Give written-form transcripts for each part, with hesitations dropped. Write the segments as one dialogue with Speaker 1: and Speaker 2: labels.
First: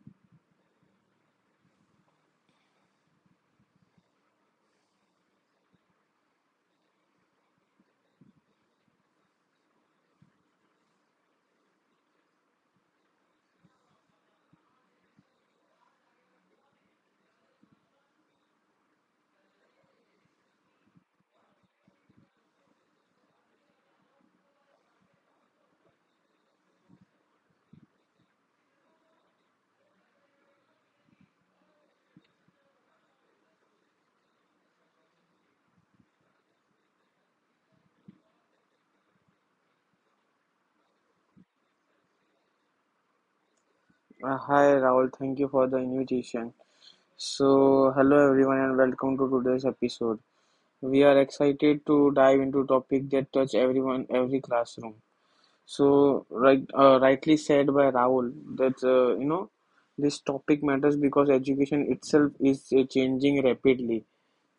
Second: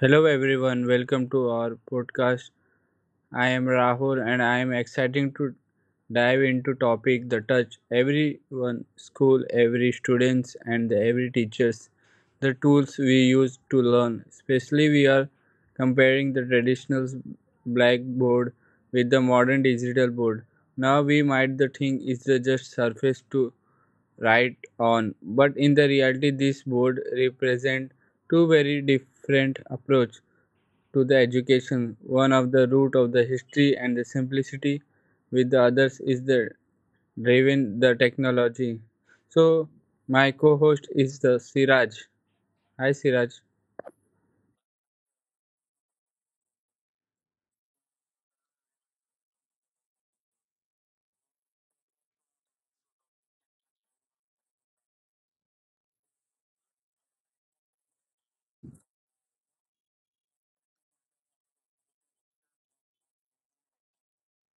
Speaker 1: Hello everyone, welcome to our podcast. I am Rahul and I am excited to dive into topic that touch everyone, school, every students and every teachers. The tools we use to learn, especially we are comparing the traditional blackboard with the modern digital board. Now we might the thing is the just surface to right on but in the reality this board represent two very different approach to the education one of the root of the history and the simplicity with the others is the driven the technology so my co-host is the Siraj. Hi Siraj.
Speaker 2: Hi Raul, thank you for the invitation. So, hello everyone and welcome to today's episode. We are excited to dive into topic that touch everyone, every classroom. So, rightly said by Raul that this topic matters because education itself is changing rapidly.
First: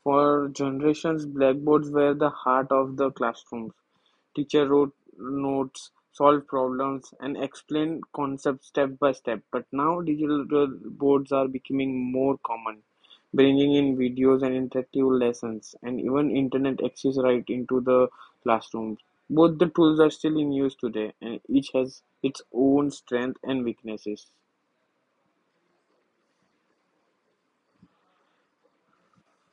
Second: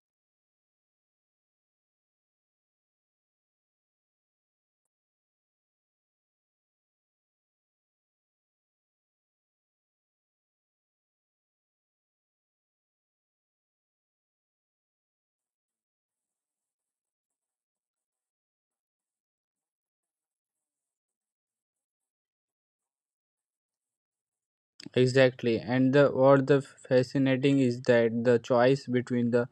Speaker 2: For generations, blackboards were the heart of the classrooms. Teacher wrote notes, solved problems, and explained concepts step by step. But now digital boards are becoming more common, bringing in videos and interactive lessons, and even internet access right into the classrooms. Both the tools are still in use today, and each has its own strengths and weaknesses.
Speaker 1: Exactly, and the what the fascinating is that the choice between the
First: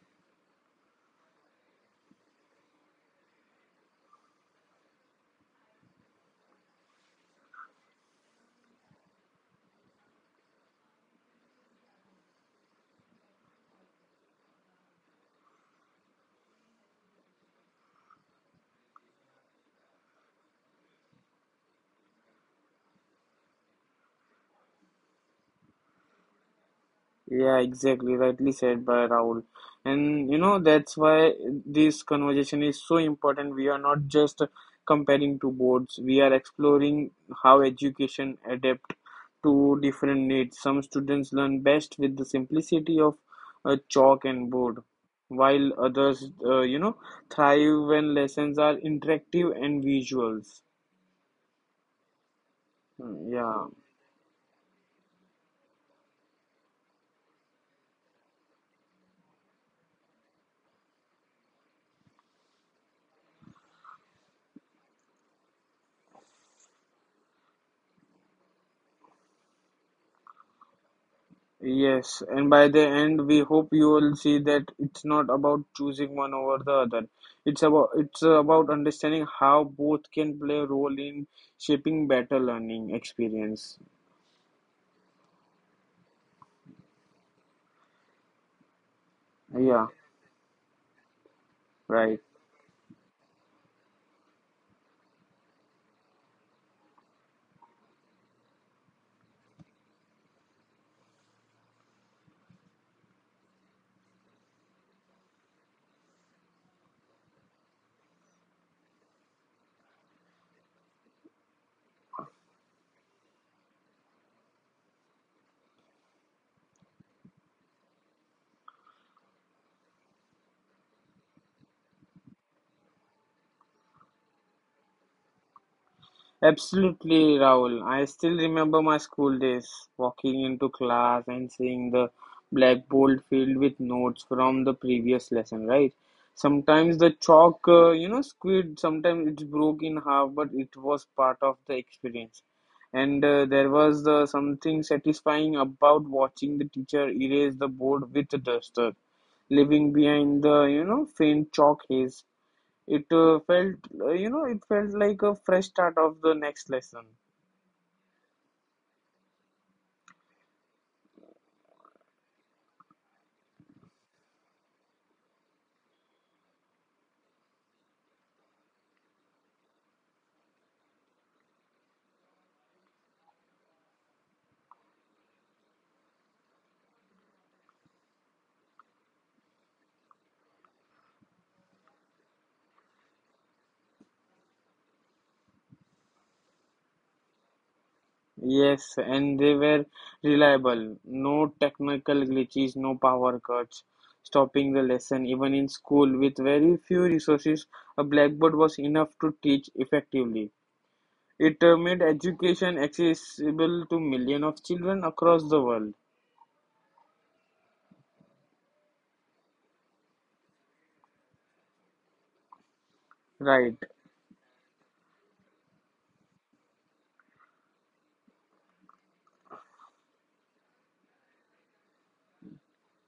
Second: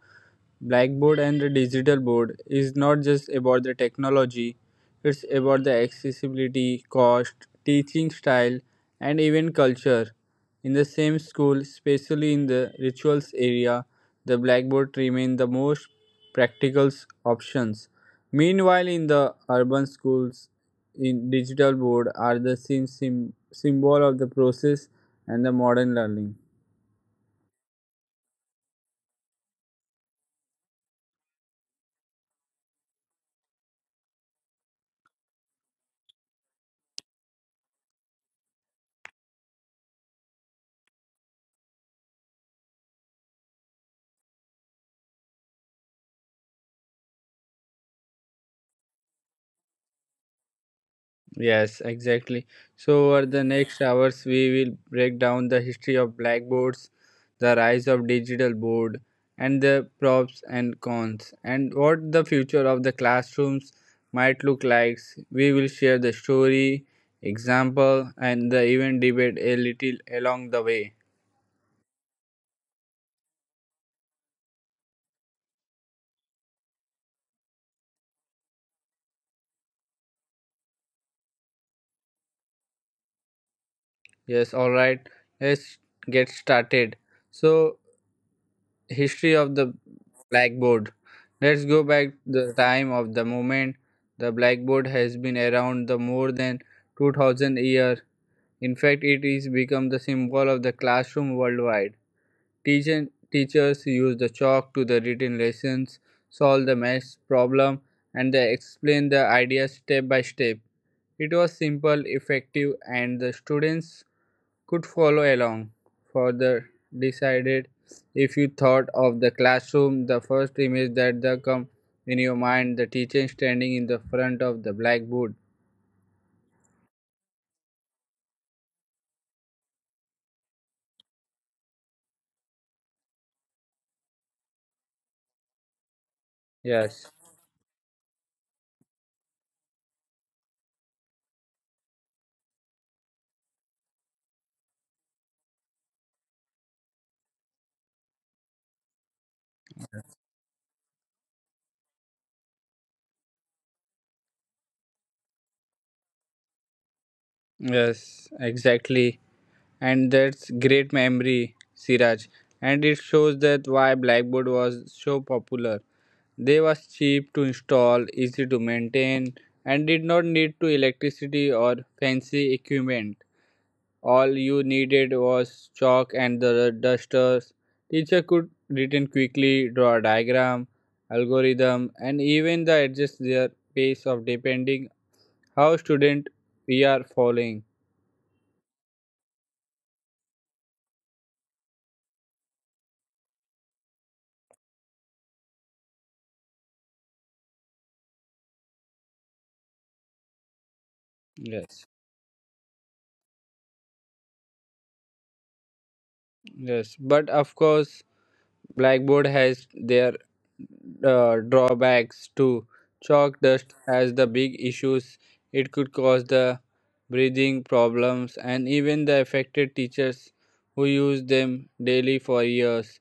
Speaker 1: Blackboard and the digital board is not just about the technology, it's about the accessibility, cost, teaching style, and even culture. In the same school, especially in the rituals area, the blackboard remain the most practical options. Meanwhile, in the urban schools, in digital board are the same symbol of the process and the modern learning.
Speaker 2: Yeah, exactly. Rightly said by Rahul. And you know, that's why this conversation is so important. We are not just comparing two boards, we are exploring how education adapt to different needs. Some students learn best with the simplicity of a chalk and board, while others, thrive when lessons are interactive and visuals.
Speaker 1: Yes, exactly. So, over
Speaker 2: Mm,
Speaker 1: the
Speaker 2: yeah.
Speaker 1: next hours, we will break down the history of blackboards, the rise of digital board, and the props and cons, and what the future of the classrooms might look like. We will share the story, example, and the even debate a little along the way.
Speaker 2: Yes, and by the end, we hope you will see that it's not about choosing one over the other. It's about understanding how both can play a role in shaping better learning experience.
Speaker 1: Yes, all right. Let's get started. So, history of the
Speaker 2: Yeah,
Speaker 1: blackboard, let's go back
Speaker 2: right.
Speaker 1: the time of the moment. The blackboard has been around the more than 2000 year. In fact it is become the symbol of the classroom worldwide. Teachers use the chalk to the written lessons, solve the math problem, and they explain the ideas step by step. It was simple effective and the students could follow along. Further decided if you thought of the classroom, the first image that the come in your mind, the teacher standing in the front of the blackboard.
Speaker 2: Absolutely, Rahul. I still remember my school days, walking into class and seeing the blackboard filled with notes from the previous lesson, right? Sometimes the
Speaker 1: Yes,
Speaker 2: chalk, squid, sometimes it's broke in half, but it was part of the experience. And there was the something satisfying about watching the teacher erase the board with the duster, leaving behind the, faint chalk haze it felt, it felt like a fresh start of the next lesson.
Speaker 1: yes, exactly. And that's great memory, Siraj. And it shows that why Blackboard was so popular. They was cheap to install, easy to maintain, and did not need to electricity or fancy equipment. All you needed was chalk and the dusters. Teacher could return quickly, draw a diagram, algorithm, and even the adjust their pace of depending how student we are following.
Speaker 2: Yes, and they were reliable. No technical glitches, no power cuts, stopping the lesson. Even in school, with very few resources, a blackboard was enough to teach effectively. It
Speaker 1: Yes,
Speaker 2: made education accessible to millions of children across the world.
Speaker 1: yes, but of course Blackboard has their drawbacks too. Chalk
Speaker 2: Right.
Speaker 1: dust has the big issues, it could cause the breathing problems and even the affected teachers who use them daily for years,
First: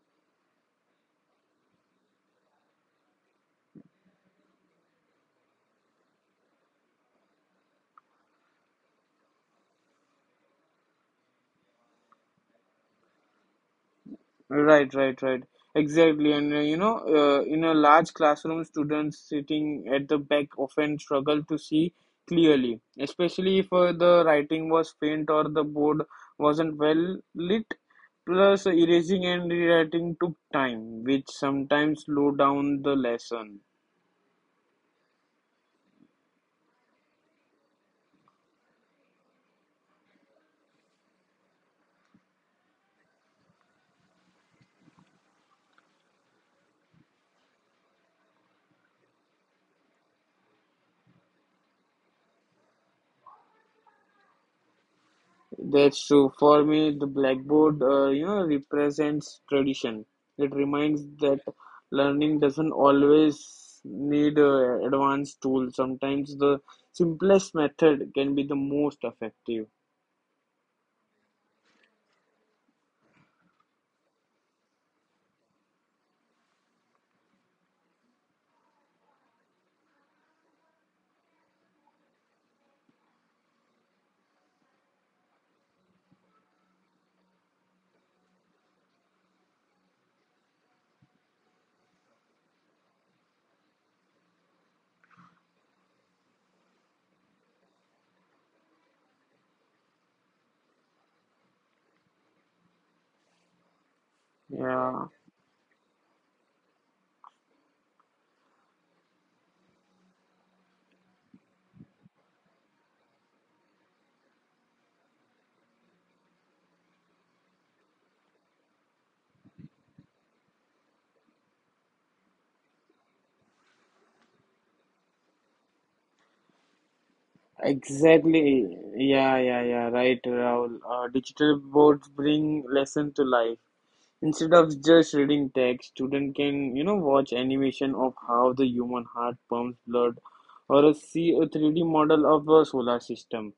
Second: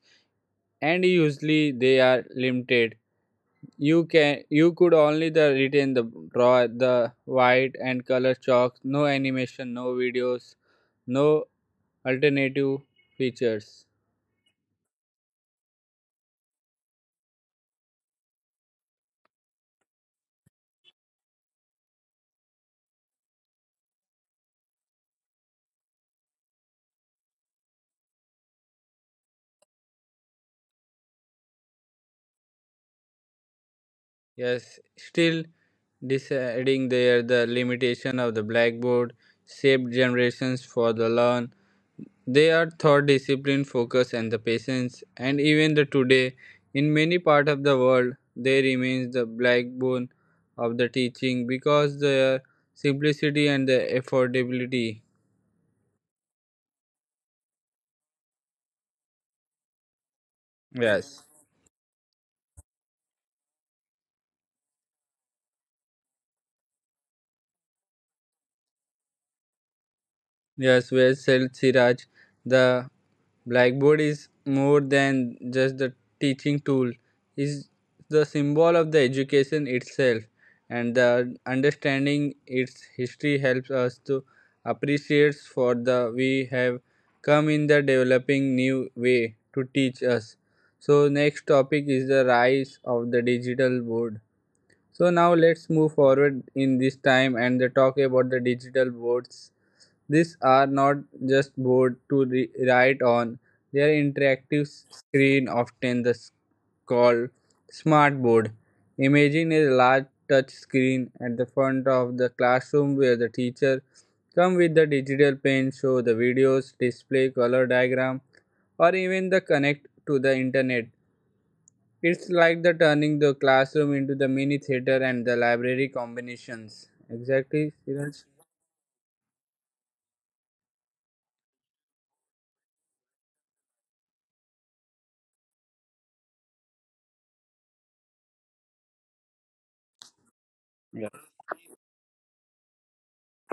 Speaker 1: and usually they are limited. You can you could only the retain the draw the white and color chalk, no animation, no videos, no alternative features.
Speaker 2: Right. Exactly. And in a large classroom, students sitting at the back often struggle to see clearly, especially if the writing was faint or the board wasn't well lit. Plus, erasing and rewriting took time, which sometimes slowed down the lesson.
Speaker 1: Yes, still deciding there the limitation of the blackboard shaped generations for the learn. They are thought discipline, focus, and the patience. And even the today, in many part of the world, they remains the backbone of the teaching because their simplicity and the affordability.
Speaker 2: That's true. For me, the blackboard, represents tradition. It reminds
Speaker 1: Yes.
Speaker 2: that learning doesn't always need advanced tools. Sometimes the simplest method can be the most effective.
Speaker 1: Yes, well said, Siraj. The blackboard is more than just the teaching tool. Is the symbol of the education itself, and the understanding its history helps us to appreciate for the we have come in the developing new way to teach us. So next topic is the rise of the digital board. So now let's move forward in this time and the talk about the digital boards. These are not just board to write on, they are interactive
Speaker 2: Yeah,
Speaker 1: screen, often the called smart board. Imagine a large touch screen at the front of the classroom where the teacher come with the digital pen, show the videos, display color diagram, or even the connect to the internet. It's like the turning the classroom into the mini theater and the library combinations. Exactly, Siraj?
Speaker 2: exactly. Yeah, yeah, yeah. right, Rahul. Digital boards bring lesson to life. Instead of just reading text, student can, watch animation of how the human heart pumps blood or a
Speaker 1: Yeah.
Speaker 2: see a 3D model of a solar system.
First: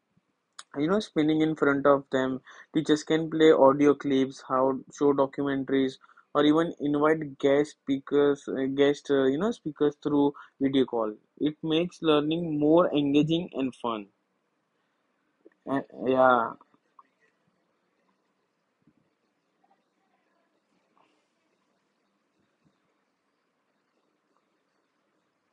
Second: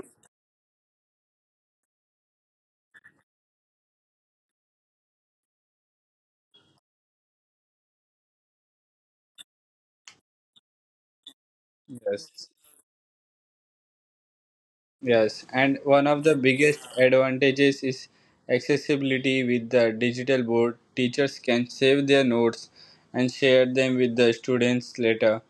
Speaker 2: You know, spinning in front of them, teachers can play audio clips, how show documentaries, or even invite guest speakers, speakers through video call. It makes
Speaker 1: Yes.
Speaker 2: learning more engaging and fun.
Speaker 1: Yes, and
Speaker 2: Uh,
Speaker 1: one of the
Speaker 2: yeah,
Speaker 1: biggest advantages is accessibility with the digital board. Teachers can save their notes and share them with the students later.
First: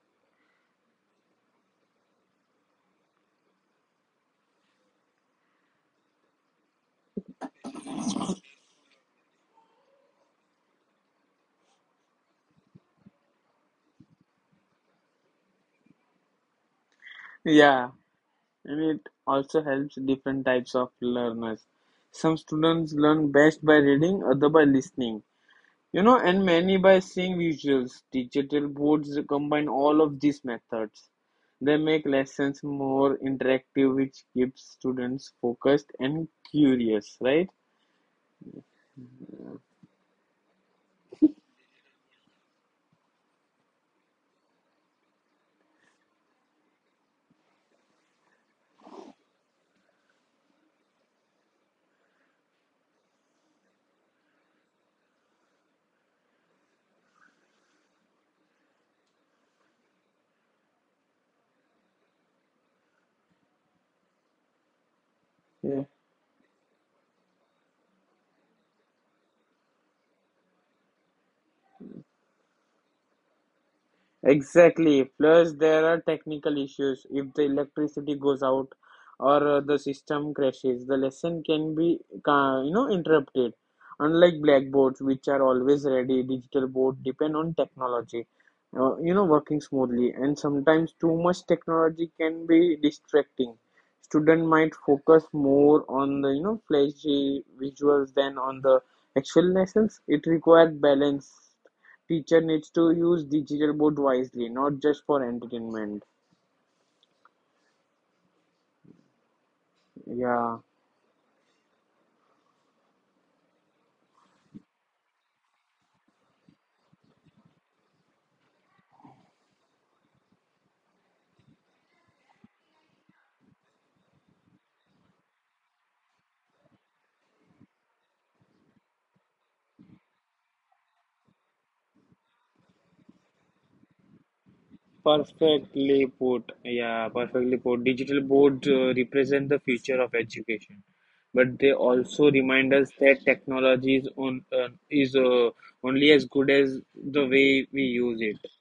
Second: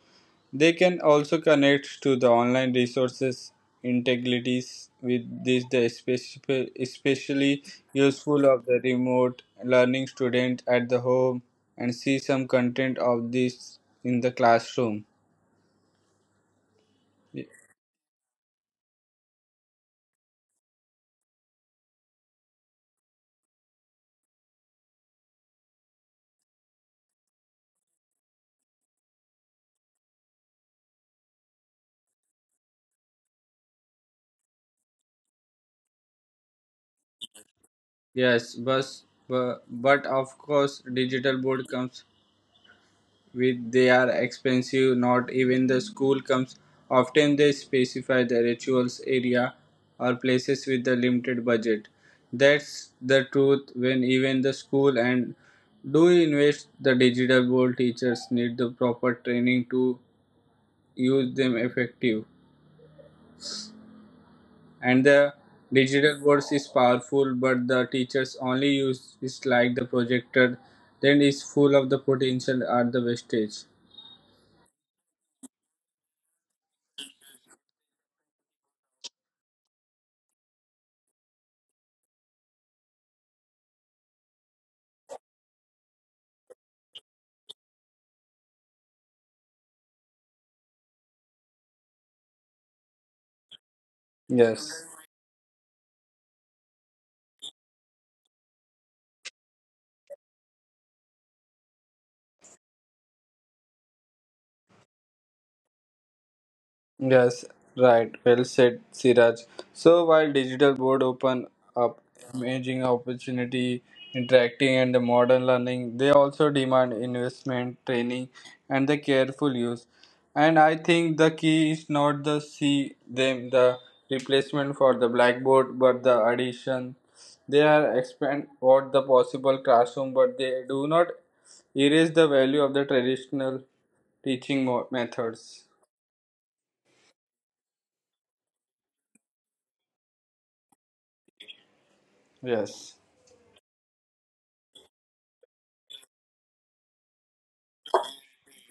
Speaker 1: They can also connect to the online resources integrities with this the especially useful of the remote learning student at the home and see some content of this in the classroom.
Speaker 2: yeah. And it also helps different types of learners. Some students learn best by reading, other by listening. You know, and many by seeing visuals. Digital boards combine all of these methods. They make lessons more interactive, which keeps students focused and curious, right?
Speaker 1: Yes, but but of course, digital board comes with they are expensive, not even the school comes often, they specify the rituals area or places with the limited budget. That's the truth. When even the school and do invest the digital board, teachers need the proper training to use them effective. And the
Speaker 2: Yeah.
Speaker 1: digital boards is powerful, but the teachers only use is like the projector, then is full of the potential at the wastage.
Speaker 2: Exactly. Plus, there are technical issues. If the electricity goes out or the system crashes, the lesson can be, interrupted. Unlike blackboards, which are always ready, digital board depend on technology, working smoothly. And sometimes too much technology can be distracting. Student might
Speaker 1: Yes.
Speaker 2: focus more on the, flashy visuals than on the actual lessons. It requires balance. Teacher needs to use digital board wisely, not just for entertainment.
Speaker 1: Yes, right. Well said, Siraj. So while
Speaker 2: Yeah.
Speaker 1: digital board open up imaging opportunity, interacting and the modern learning, they also demand investment, training and the careful use. And I think the key is not the see them the replacement for the blackboard but the addition. They are expand what the possible classroom but they do not erase the value of the traditional teaching methods.
Speaker 2: Perfectly put. Yeah, perfectly put. Digital boards represent the future of education, but they also remind
Speaker 1: Yes.
Speaker 2: us that technology is only as good as the way we use it.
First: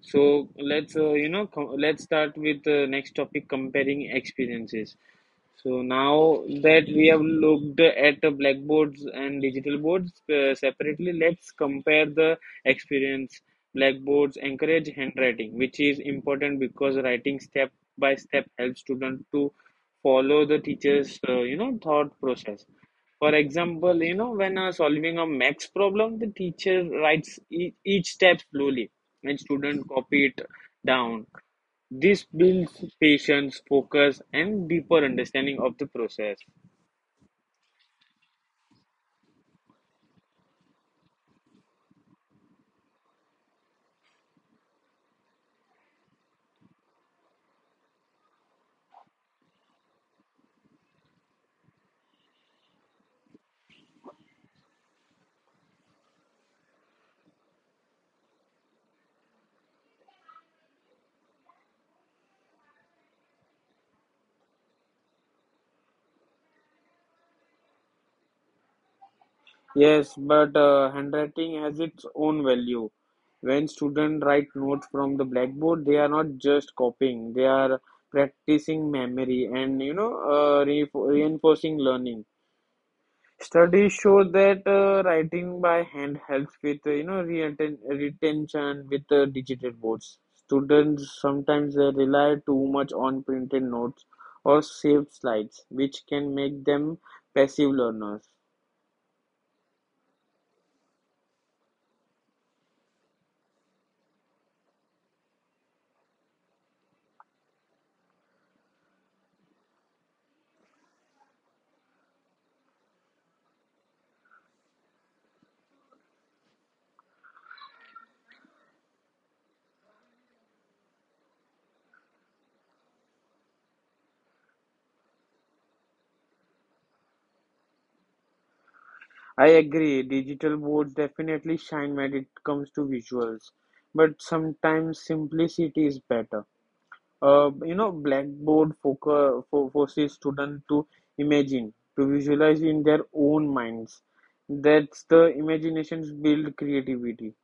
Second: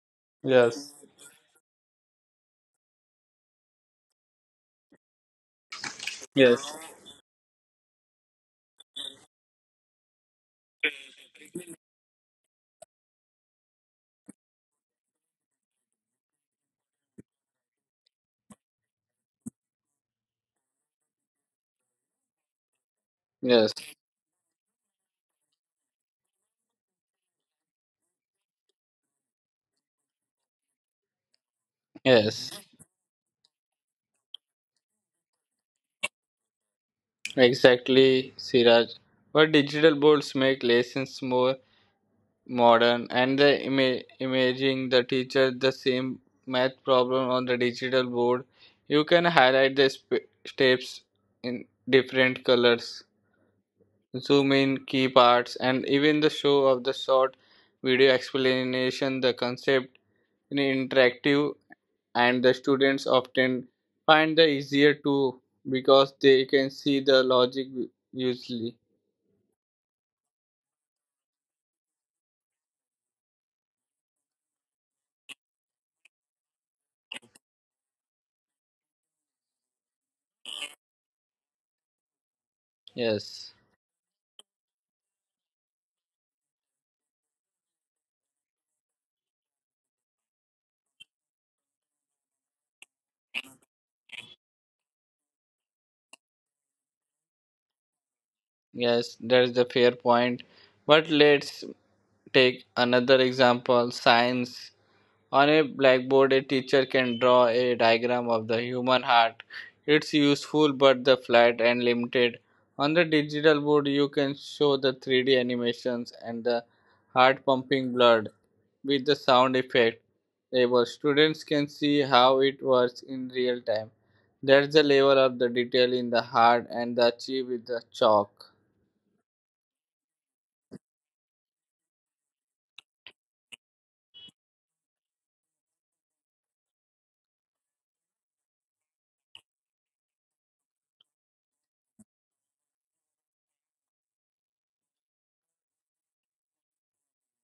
Speaker 2: So
Speaker 1: Yes.
Speaker 2: let's you know com let's start with the next topic: comparing experiences. So now
Speaker 1: Yes,
Speaker 2: that we have looked at the blackboards and digital boards separately, let's compare the experience. Blackboards encourage handwriting, which is important because writing step by step helps students to follow the teacher's thought process. For
Speaker 1: yes,
Speaker 2: example, when solving a max problem, the teacher writes each step slowly, and student copy it down. This
Speaker 1: yes.
Speaker 2: builds patience, focus, and deeper understanding of the process.
Speaker 1: Exactly, Siraj. But digital boards make lessons more modern and the imaging the teacher the same math problem on the digital board. You can highlight the steps in different colors, zoom in key parts, and even the show of the short video explanation the concept in interactive. And the students often find the easier to because they can see the logic usually.
Speaker 2: Yes, but handwriting has its own value. When students write notes from the blackboard, they are not just copying; they are practicing memory and reinforcing learning.
Speaker 1: Yes,
Speaker 2: Studies show that writing by hand helps with retention with digital boards. Students sometimes rely too much on printed notes or saved slides, which can make them passive learners.
Speaker 1: yes, that's the fair point, but let's take another example, science. On a blackboard, a teacher can draw a diagram of the human heart. It's useful but the flat and limited. On the digital board, you can show the 3D animations and the heart pumping blood with the sound effect. Able students can see how it works in real time. That's the level of the detail in the heart and the achieve with the chalk.
Speaker 2: I agree, digital boards definitely shine when it comes to visuals, but sometimes simplicity is better. Blackboard focus, fo forces students to imagine, to visualize in their own minds. That's the imaginations build creativity.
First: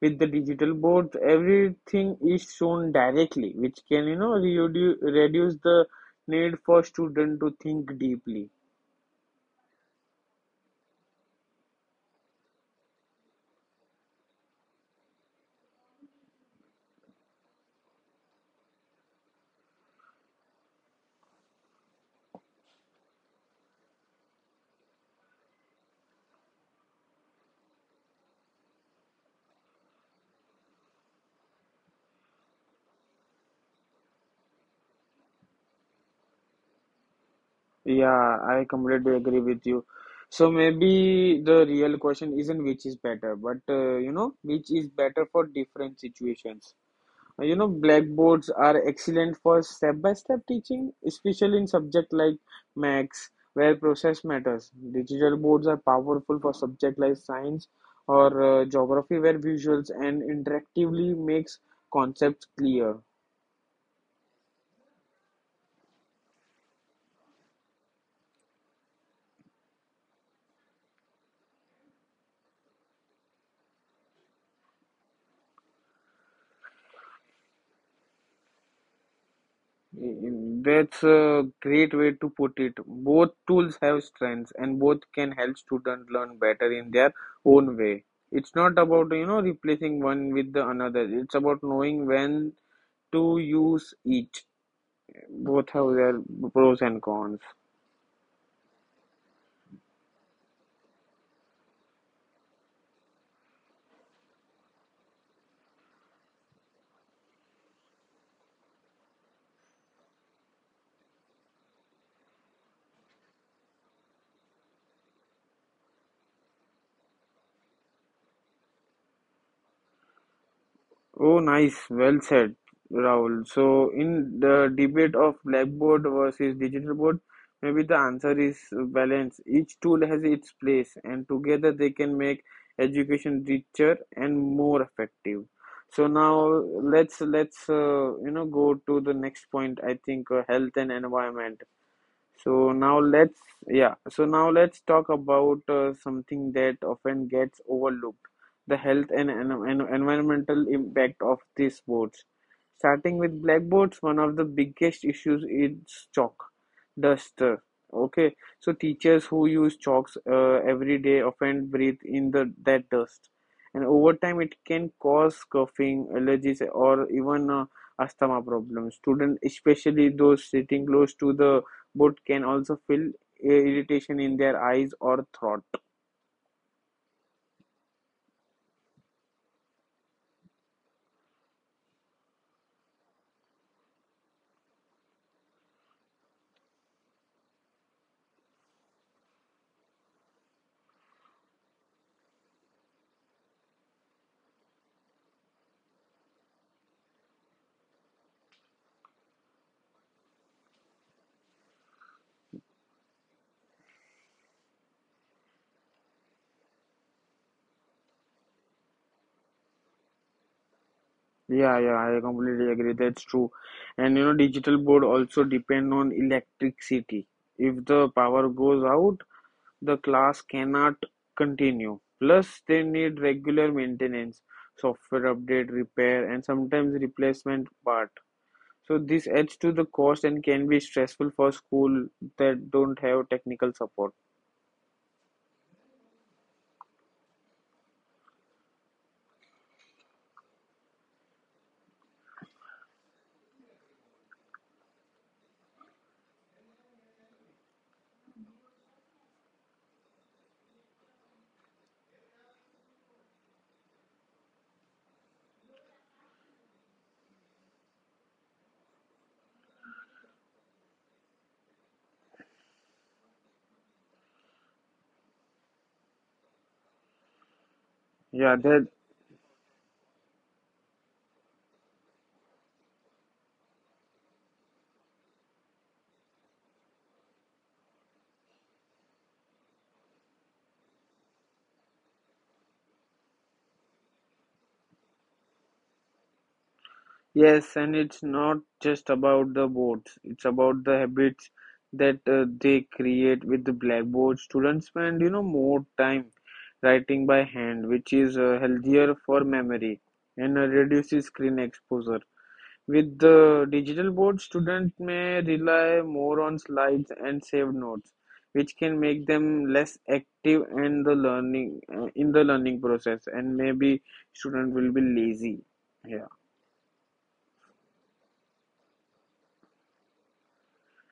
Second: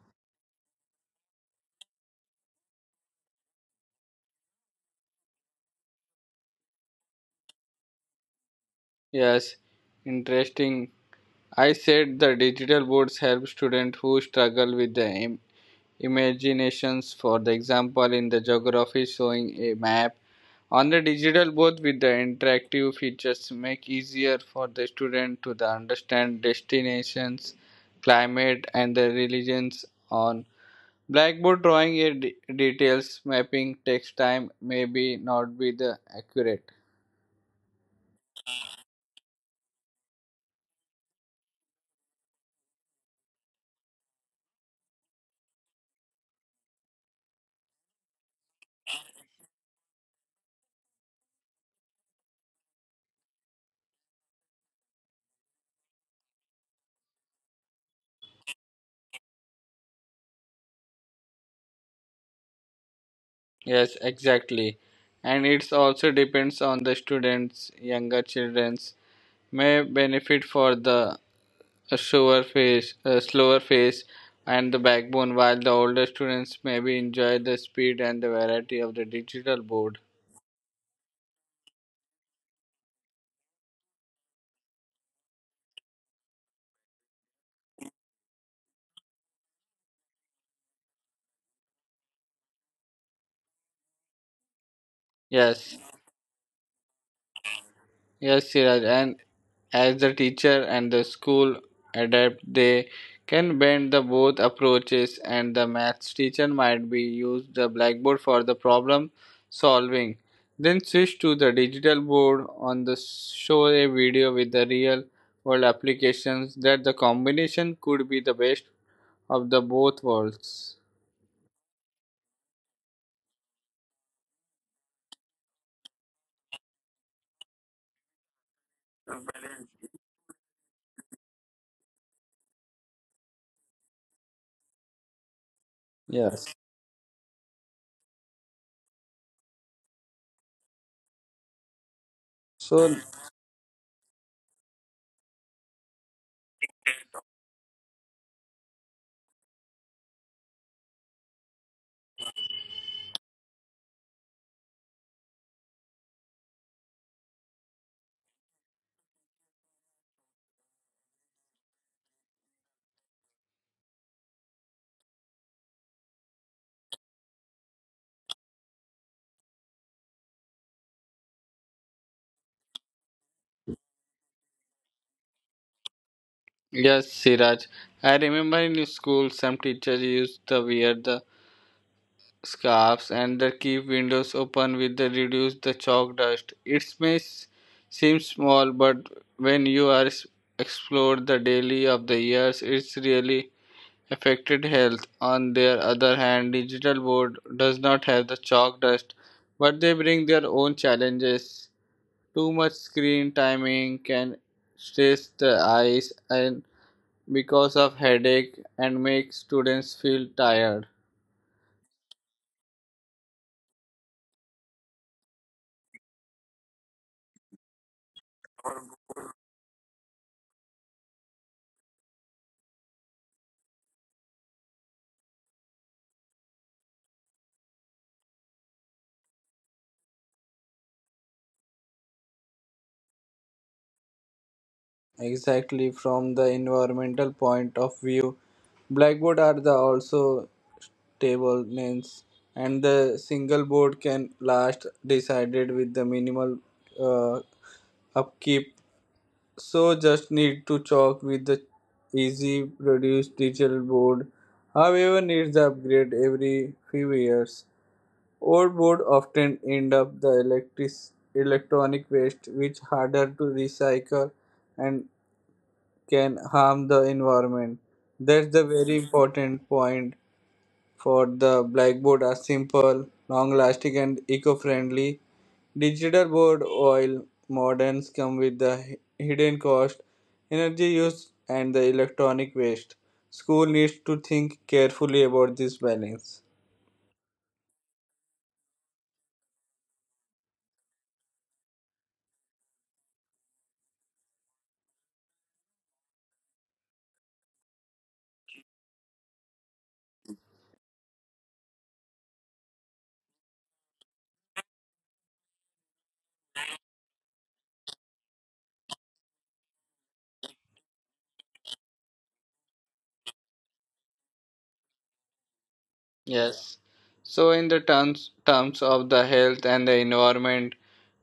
Speaker 2: With the digital board, everything is shown directly, which can, reduce the need for student to think deeply.
Speaker 1: Yes, interesting. I said the digital boards help students who struggle with the imaginations, for the example in the geography, showing a map on the digital both with the interactive features make easier for the student to the understand destinations, climate and the religions. On blackboard, drawing a details mapping takes time, maybe not be the accurate.
Speaker 2: Yeah, I completely agree with you. So maybe the real question isn't which is better, but which is better for different situations. You know, blackboards are excellent for step-by-step teaching, especially in subject like maths, where process matters. Digital boards are powerful for subject like science or geography, where visuals and interactively makes concepts clear.
Speaker 1: Yes, exactly, and it's also depends on the students. Younger children's may benefit for the a slower pace, and the backbone, while the older students maybe enjoy the speed and the variety of the digital board.
Speaker 2: Mm, that's a great way to put it. Both tools have strengths, and both can help students learn better in their own way. It's not about, replacing one with the another. It's about knowing when to use each. Both
Speaker 1: Yes,
Speaker 2: have their pros and cons.
Speaker 1: yes, Siraj, and as the teacher and the school adapt, they can bend the both approaches, and the maths teacher might be use the blackboard for the problem solving, then switch to the digital board on the show a video with the real world applications. That the combination could be the best of the both worlds.
Speaker 2: Oh, nice. Well said, Rahul. So, in the debate of blackboard versus digital board, maybe the answer is balance. Each tool has its place, and together they can make education richer and more effective. So
Speaker 1: Yes.
Speaker 2: now let's go to the next point. I think health and environment. So
Speaker 1: So
Speaker 2: now let's yeah. So now let's talk about something that often gets overlooked: the health and, environmental impact of these boats. Starting with blackboards, one of the biggest issues is chalk duster. Okay, so teachers who use chalks every day often breathe in the that dust, and over time it can cause coughing, allergies, or even asthma problems. Students, especially those sitting close to the but can also feel irritation in their eyes or throat.
Speaker 1: yes, Siraj. I remember in school some teachers used to wear the scarves and the keep windows open with the reduce the chalk dust. It may seem small, but when you are explore the daily of the years, it's really affected health. On their other hand, digital board does not have the chalk dust, but they bring their own challenges. Too much screen timing can stress the eyes and because of headache and make students feel tired.
Speaker 2: Yeah, I completely agree. That's true. And you know, digital board also depend on electricity. If the power goes out, the class cannot continue. Plus, they need regular maintenance, software update, repair, and sometimes replacement part. So this adds to the cost and can be stressful for school that don't have technical support.
Speaker 1: Exactly, from the environmental point of view, blackboard are the also stable lengths, and the single board can last decided with the minimal uh, upkeep, so just need to chalk with the easy produce. Digital board however needs the upgrade every few years. Old board often end up the electric electronic waste which harder to recycle and can harm the environment. That's the
Speaker 2: Yeah, that.
Speaker 1: very important point. For the blackboard are simple, long lasting and eco-friendly. Digital board oil moderns come with the hidden cost, energy use and the electronic waste. School needs to think carefully about this balance.
Speaker 2: Yes, and it's not just about the boards, it's about the habits that they create with the blackboard. Students spend, more time writing by hand, which is healthier for memory and reduces screen exposure. With the digital board, students may rely more on slides and saved notes, which can make them less active and the learning in the learning process, and maybe student will be lazy. Yeah.
Speaker 1: Yes. So, in the terms of the health and the environment,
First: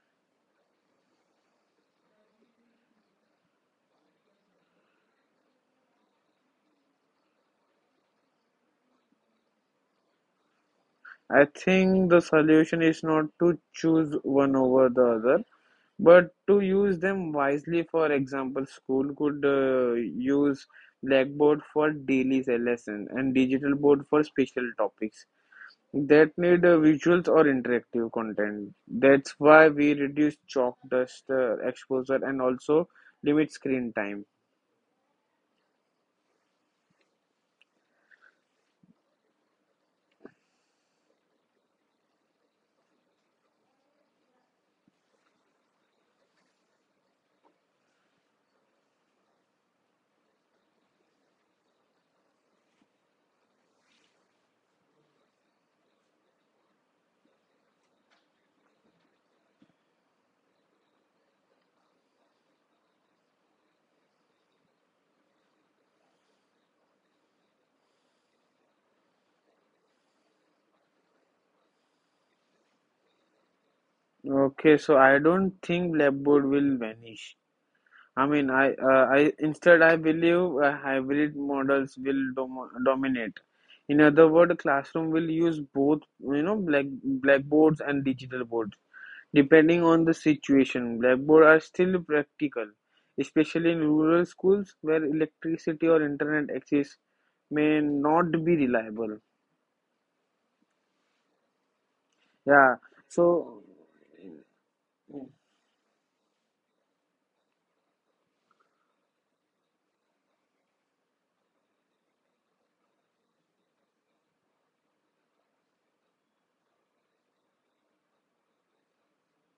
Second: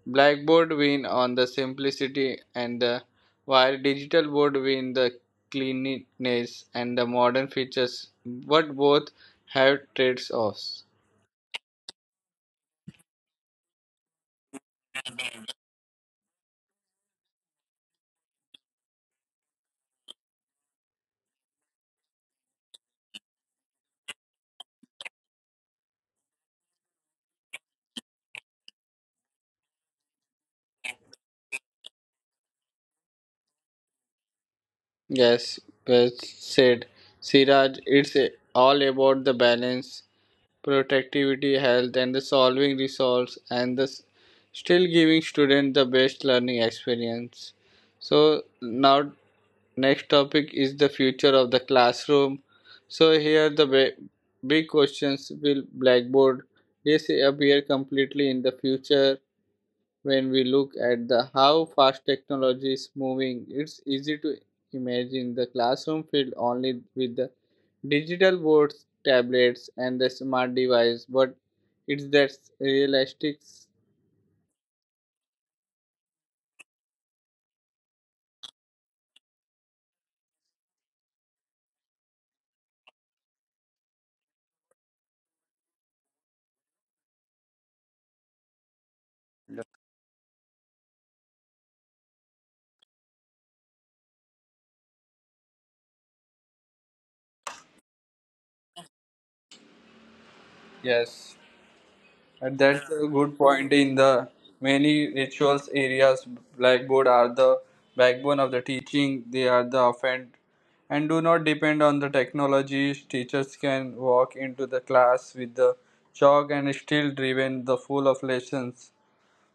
Speaker 1: Blackboard win on the simplicity and the while digital board win the cleanliness and the modern features, but both have trade-offs.
Speaker 2: I think the solution is not to choose one over the other, but to use them wisely. For example, school could use blackboard for daily lesson and digital board for special topics that need visuals or interactive content. That's why we reduce chalk dust exposure and also limit screen time.
Speaker 1: Yes, well said, Siraj. It's all about the balance, productivity, health, and the solving resolves, and the still giving student the best learning experience. So now next topic is the future of the classroom. So here the big questions, will blackboard this appear completely in the future? When we look at the how fast technology is moving, it's easy to imagine the classroom filled only with the digital boards, tablets and the smart device, but it's that realistic?
Speaker 2: Okay, so I don't think blackboard will vanish. I mean, I instead I believe hybrid models will dominate. In other words, classroom will use both, you know, blackboards and digital boards, depending on the situation. Blackboard are still practical, especially in rural schools where electricity or internet access may not be reliable.
Speaker 1: Yes, and
Speaker 2: Yeah,
Speaker 1: that's a good
Speaker 2: so.
Speaker 1: point. In the many rituals areas, blackboard are the backbone of the teaching. They are the offend and do not depend on the technology. Teachers can walk into the class with the chalk and still driven the full of lessons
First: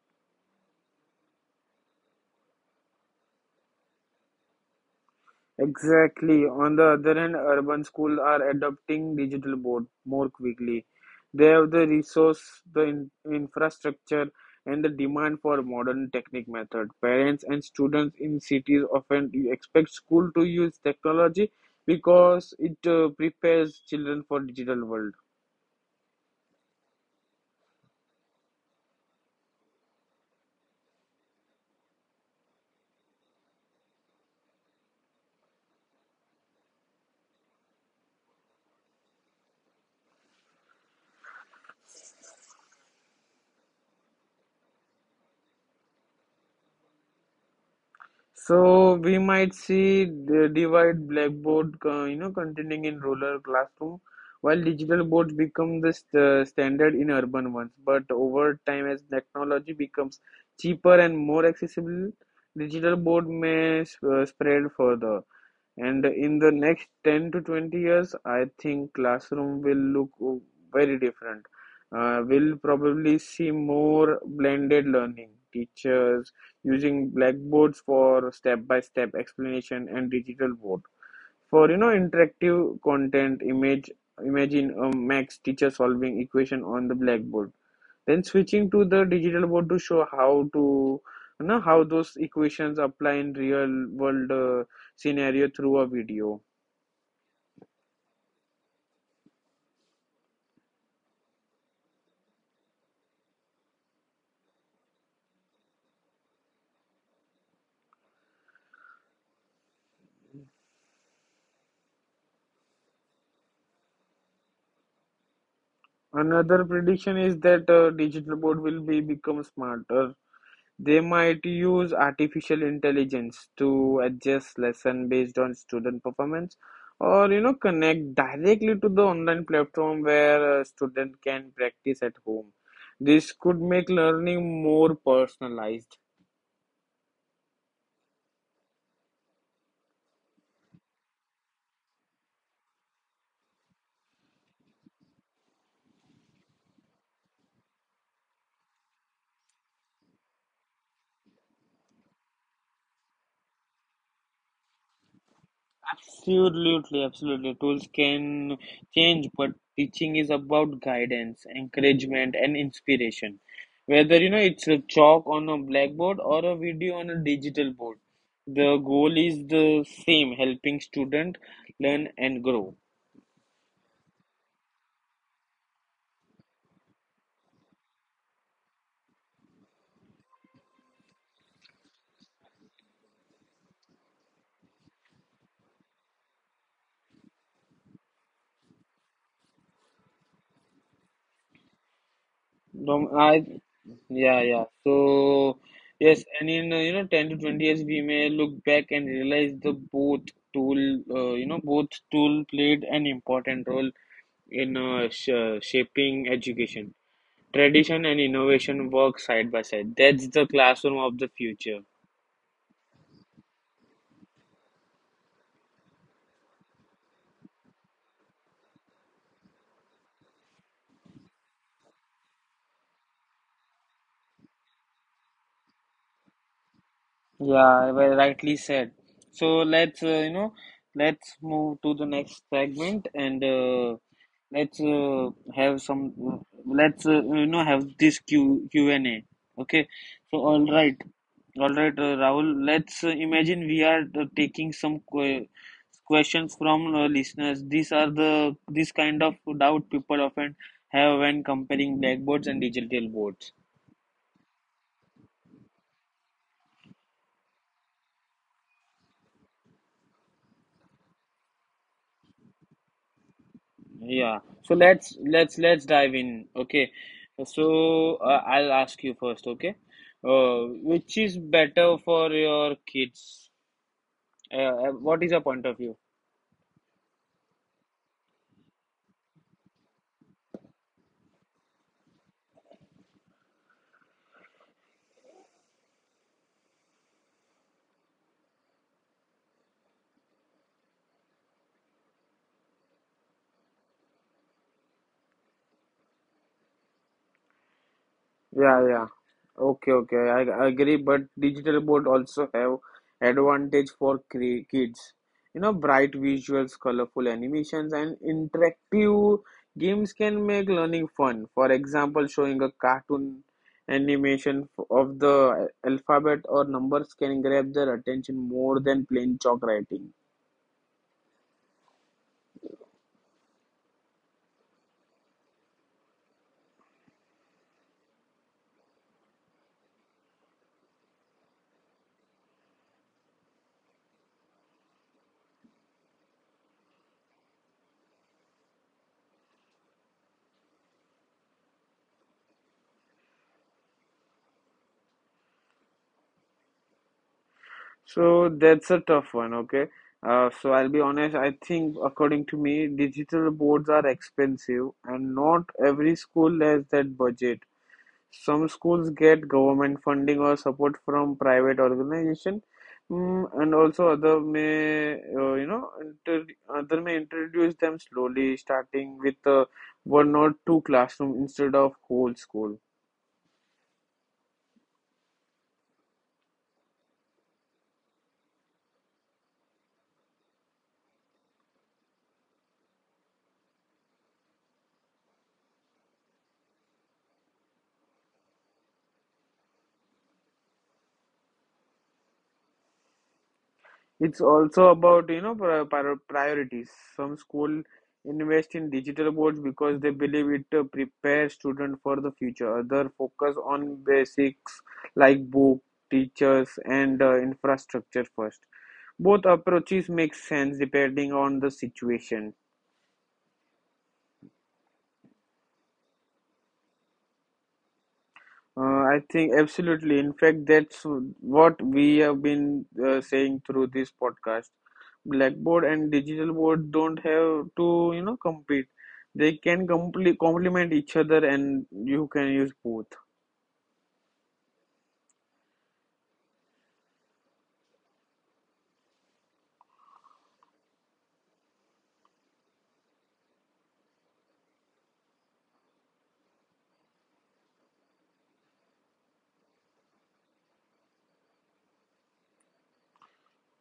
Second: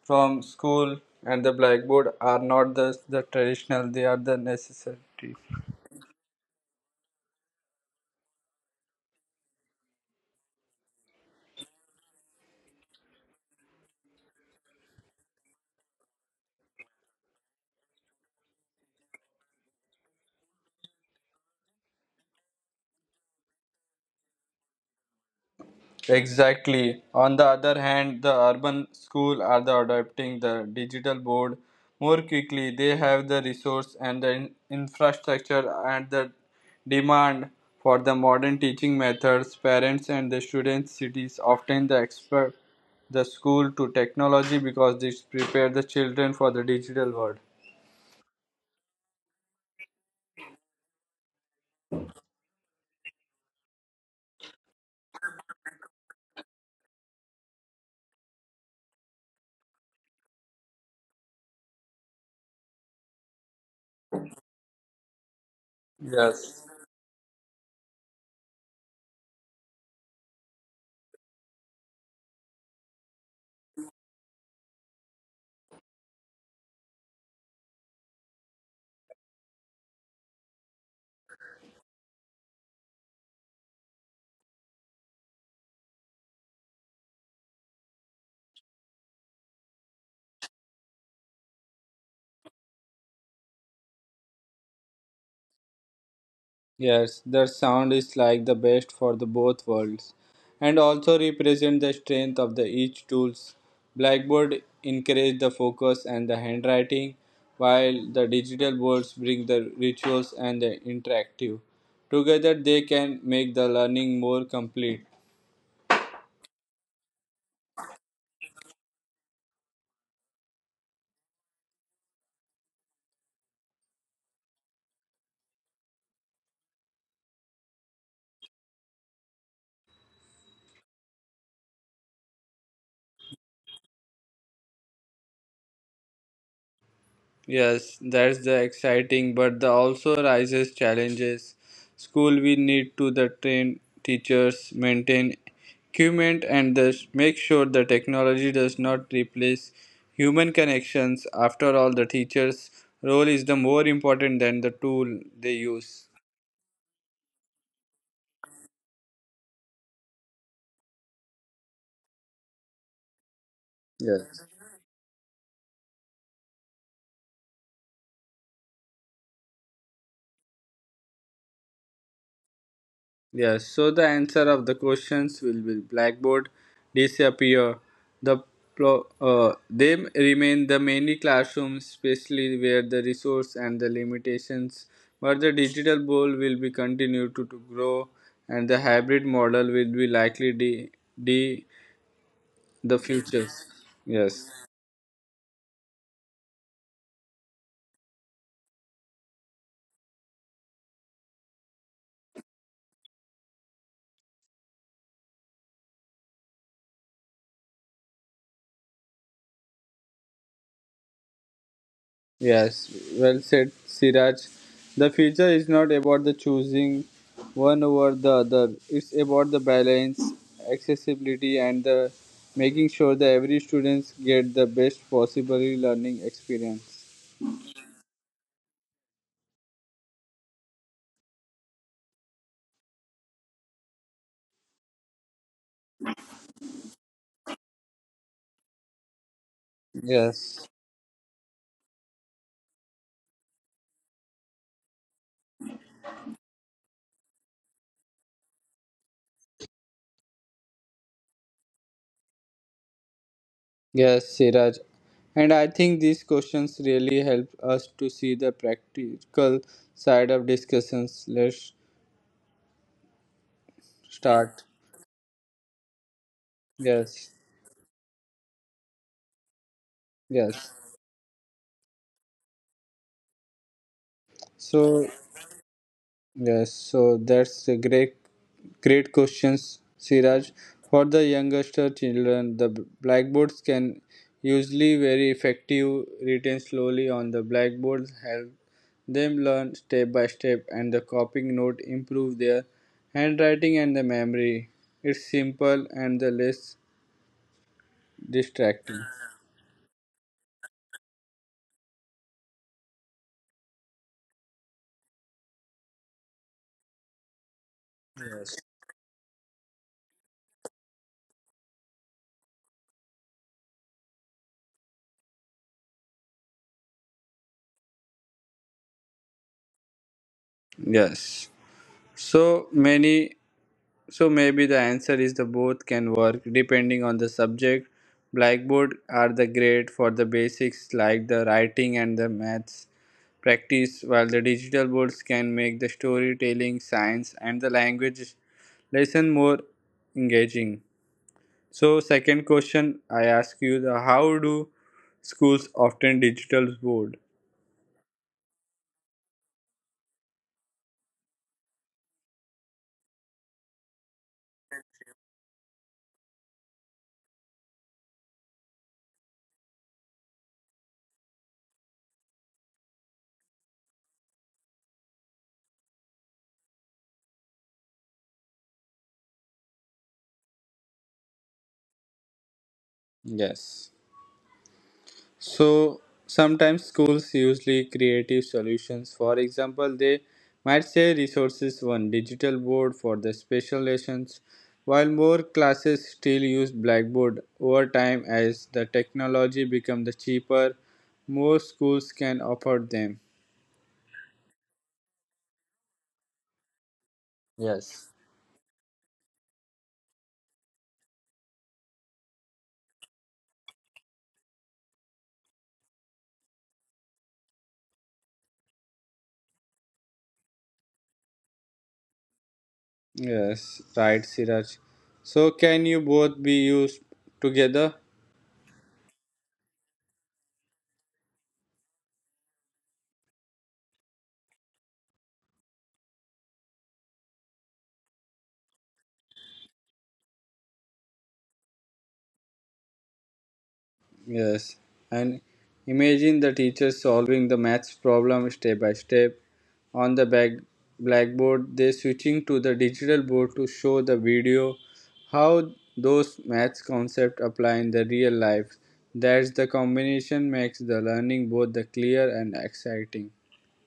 Speaker 1: from school. And the blackboard are not the traditional; they are the necessary.
Speaker 2: Exactly. On the other hand, urban schools are adopting digital board more quickly. They have the resource, the in infrastructure, and the demand for modern technique method. Parents and students in cities often expect school to use technology because it prepares children for digital world.
Speaker 1: Exactly. On the other hand, the urban school are the adopting the digital board more quickly. They have the resource and the infrastructure and the demand for the modern teaching methods. Parents and the students cities often the expert the school to technology because this prepare the children for the digital world.
Speaker 2: So we might see the divide blackboard, continuing in rural classroom, while digital boards become the standard in urban ones. But over time, as technology becomes cheaper and more accessible, digital board may spread further. And in the
Speaker 1: Yes.
Speaker 2: next 10 to 20 years, I think classroom will look very different. We'll probably see more blended learning, teachers using blackboards for step-by-step explanation and digital board. For interactive content, imagine a max teacher solving equation on the blackboard then switching to the digital board to show how to how those equations apply in real world scenario through a video.
Speaker 1: Yes, their sound is like the best for the both worlds and also represent the strength of the each tools. Blackboard encourage the focus and the handwriting while the digital boards bring the rituals and the interactive. Together they can make the learning more complete.
Speaker 2: Another prediction is that digital board will be become smarter. They might use artificial intelligence to adjust lesson based on student performance or connect directly to the online platform where a student can practice at home. This could make learning more personalized.
Speaker 1: Yes, that's the exciting, but the also rises challenges. School we need to the train teachers, maintain equipment, and thus make sure the technology does not replace human connections. After all, the teacher's role is the more important than the tool they use.
Speaker 2: Absolutely, absolutely. Tools can change, but teaching is about guidance, encouragement, and inspiration. Whether
Speaker 1: Yes.
Speaker 2: it's a chalk on a blackboard or a video on a digital board, the goal is the same: helping student learn and grow.
Speaker 1: Yes, so the answer of the questions will be blackboard disappear. The they remain the many classrooms, especially where the resource and the limitations. But the digital bowl will be continued to grow, and the hybrid model will be likely the the
Speaker 2: Um, I,
Speaker 1: futures.
Speaker 2: yeah,
Speaker 1: Yes.
Speaker 2: yeah. So yes, and in 10 to 20 years, we may look back and realize the both tool, you know, both tool played an important role in shaping education. Tradition and innovation work side by side. That's the classroom of the future.
Speaker 1: Yes, well said, Siraj. The future is not about the choosing one over the other. It's about the balance, accessibility, and the making sure that every student get the best possible learning experience.
Speaker 2: Yeah, well, rightly said. So let's you know let's move to the next segment and let's uh, have some let's have this Q Q&A. Okay. So
Speaker 1: Yes,
Speaker 2: Rahul. Let's imagine we are taking some questions from listeners. These are the this kind of doubt people often have when comparing blackboards and digital boards.
Speaker 1: yes, Siraj. And I think these questions really help us to see the practical side of discussions. Let's
Speaker 2: Yeah.
Speaker 1: start.
Speaker 2: So let's dive in. Okay.
Speaker 1: Yes,
Speaker 2: So I'll ask you first. Okay. Uh,
Speaker 1: yes.
Speaker 2: which is better for your kids? Uh,
Speaker 1: So
Speaker 2: what is your point of view?
Speaker 1: yes, so that's a great, great questions, Siraj. For the youngster children, the blackboards can usually very effective. Written slowly on the blackboards help them learn step by step, and the copying note improve their handwriting and the memory. It's simple and the less
Speaker 2: Yeah,
Speaker 1: distracting.
Speaker 2: yeah. Okay, okay. I agree, but digital board also have advantage for kids. Bright visuals, colorful animations, and interactive games can make learning fun. For example, showing a cartoon animation of the alphabet or numbers can grab their attention more than plain chalk writing.
Speaker 1: Yes. So many So maybe the answer is the both can work depending on the subject. Blackboard are the great for the basics like the writing and the maths practice, while the digital boards can make the storytelling, science, and the language lesson more engaging. So second question I ask you the how do schools often digital board?
Speaker 2: So that's a tough one, okay? So I'll be honest, I think according to me, digital boards are expensive and not every school has that budget. Some schools get government funding or support from private organization, and also other may, you know, inter other may introduce them slowly, starting with one or two classroom instead of whole school.
Speaker 1: Yes. So sometimes schools usually creative solutions. For example, they might say resources one digital board for the special lessons, while more classes still use blackboard. Over time, as the technology becomes the cheaper, more schools can offer them.
Speaker 2: It's also about, priorities. Some school
Speaker 1: Yes.
Speaker 2: invest in digital boards because they believe it prepares students for the future. Other focus on basics like book, teachers, and infrastructure first. Both approaches make sense depending on the situation.
Speaker 1: Yes, right, Siraj. So can you both be used together?
Speaker 2: I think absolutely. In fact, that's what we have been saying through this podcast. Blackboard and digital board don't have to, compete. They can complete complement each other, and you can use both.
Speaker 1: Yes, and imagine the teacher solving the maths problem step by step on the back blackboard. They switching to the digital board to show the video how those maths concepts apply in the real life. That's the combination makes the learning both the clear and exciting.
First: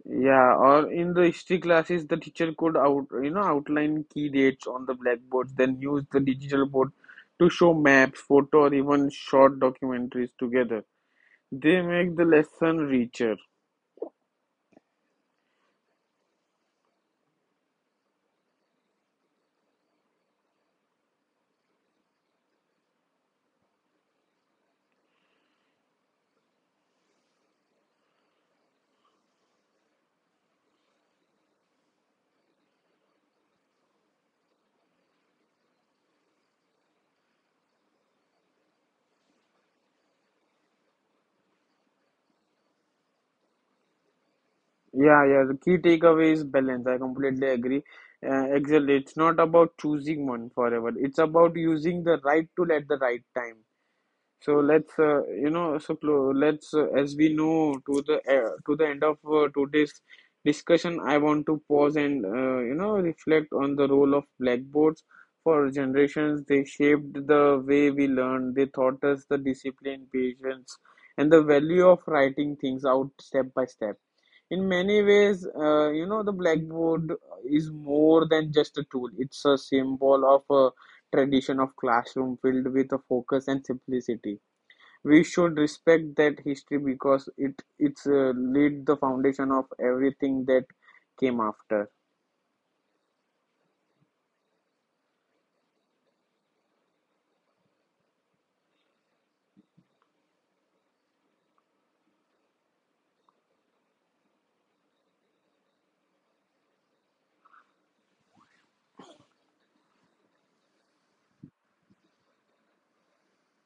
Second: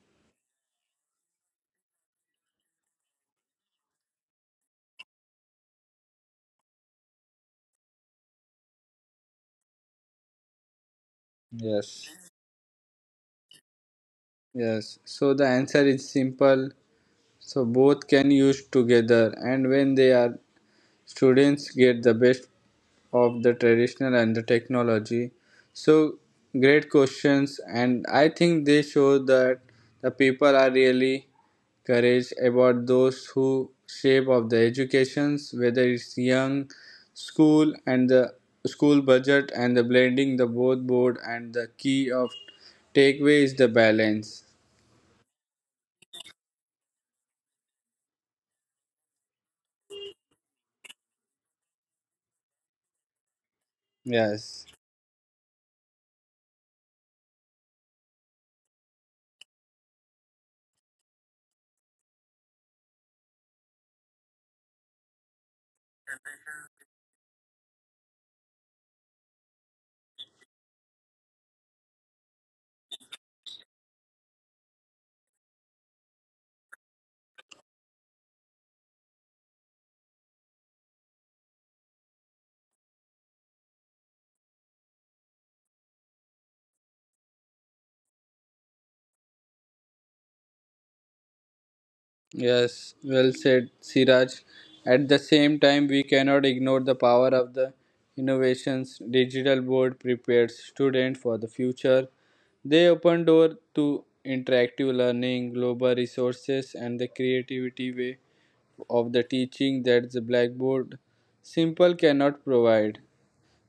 Speaker 2: Yeah, or in the history classes, the teacher could outline key dates on the blackboards, then use the digital board to show maps, photo, or even short documentaries together. They
Speaker 1: Yes.
Speaker 2: make the lesson richer.
Speaker 1: Yes. So the answer is simple. So both can use together, and when they are students get the best of the traditional and the technology so great questions and I think they show that the people are really courage about those who shape of the educations whether it's young school and the school budget and the blending the both board and the key of takeaway is the balance
Speaker 2: Yeah, yeah. The key takeaway is balance. I completely agree. Excel, it's not about choosing one forever. It's about using the right tool at the right time. So
Speaker 1: yes.
Speaker 2: let's, you know, so clo- let's, as we know, to the end of today's discussion, I want to pause and, reflect on the role of blackboards for generations. They shaped the way we learn. They taught us the discipline, patience, and the value of writing things out step by step. In many ways, the blackboard is more than just a tool. It's a symbol of a tradition of classroom filled with a focus and simplicity. We should respect that history because it it's laid the foundation of everything that came after.
Speaker 1: Yes, well said, Siraj. At the same time, we cannot ignore the power of the innovations digital board prepares students for the future. They open door to interactive learning, global resources, and the creativity way of the teaching that the blackboard simple cannot provide.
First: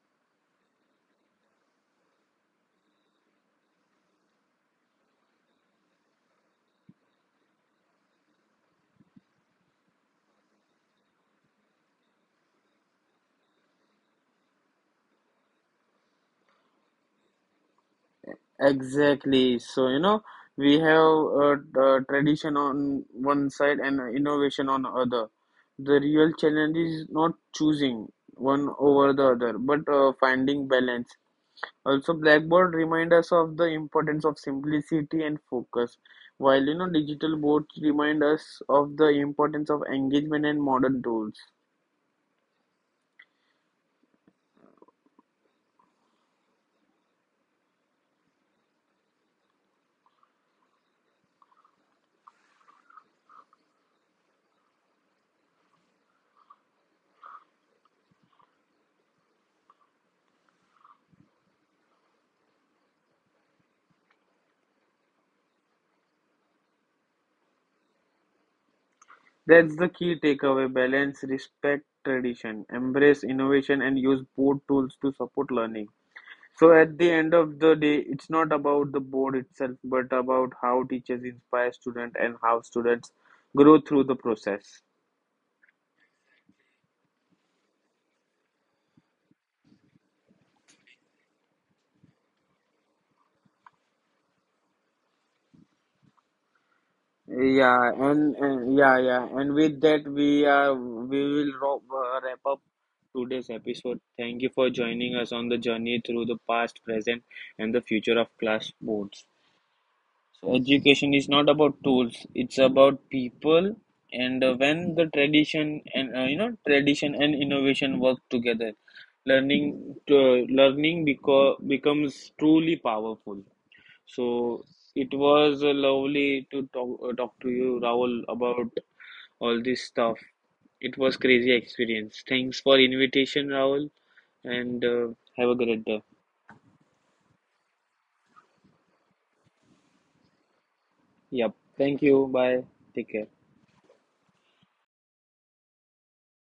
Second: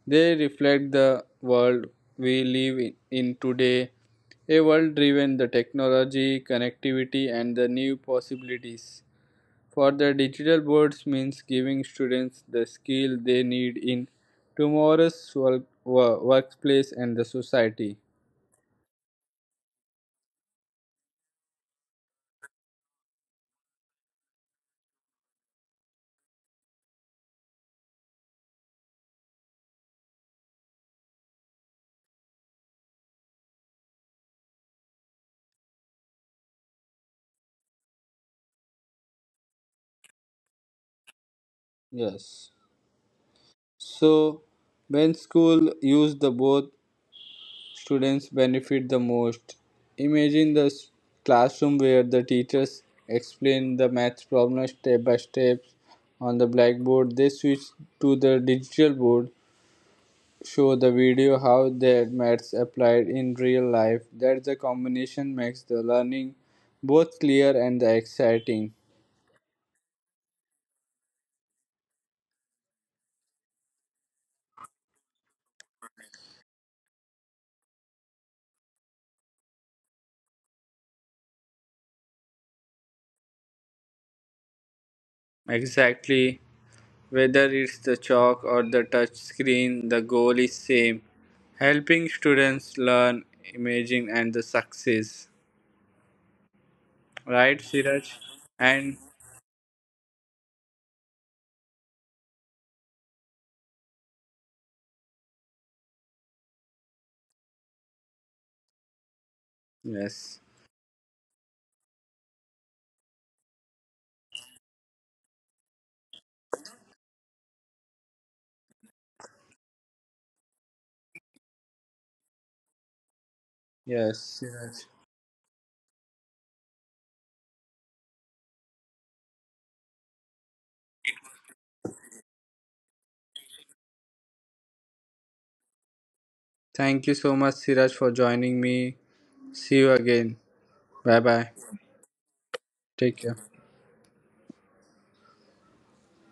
Speaker 1: They reflect the world we live in today, a world driven the technology, connectivity, and the new possibilities. For the digital boards means giving students the skill they need in tomorrow's work, workplace and the society.
Speaker 2: Exactly, so we have a, tradition on one side and a innovation on other. The real challenge is not choosing one over the other but finding balance. Also, blackboard remind us of the importance of simplicity and focus, while digital boards remind us of the importance of engagement and modern tools.
Speaker 1: Yes. So when school use the both students benefit the most. Imagine the classroom where the teachers explain the math problem step by step on the blackboard. They switch to the digital board show the video how their maths applied in real life. That the combination makes the learning both clear and exciting.
Speaker 2: That's the key takeaway: balance, respect tradition, embrace innovation, and use board tools to support learning. So, at the end of the day, it's not about the board itself, but about how teachers inspire students and how students grow through the process.
Speaker 1: Exactly. Whether it's the chalk or the touch screen, the goal is same. Helping students learn, imagine and the success. Right,
Speaker 2: Yeah,
Speaker 1: Siraj?
Speaker 2: and yeah,
Speaker 1: And
Speaker 2: yeah, and with that we will wrap up today's episode. Thank you for joining us on the journey through the past, present, and the future of class boards.
Speaker 1: yes.
Speaker 2: So education is not about tools; it's about people. And when the tradition and innovation work together, learning becomes truly powerful.
Speaker 1: Yes,
Speaker 2: So
Speaker 1: Siraj.
Speaker 2: it was lovely to talk to you, Rahul, about all this stuff. It was crazy experience. Thanks for invitation, Rahul, and have a great day.
Speaker 1: Thank you so much, Siraj, for joining me. See you again. Bye bye.
Speaker 2: Yep. Thank you. Bye. Take
Speaker 1: Take
Speaker 2: care.
Speaker 1: care.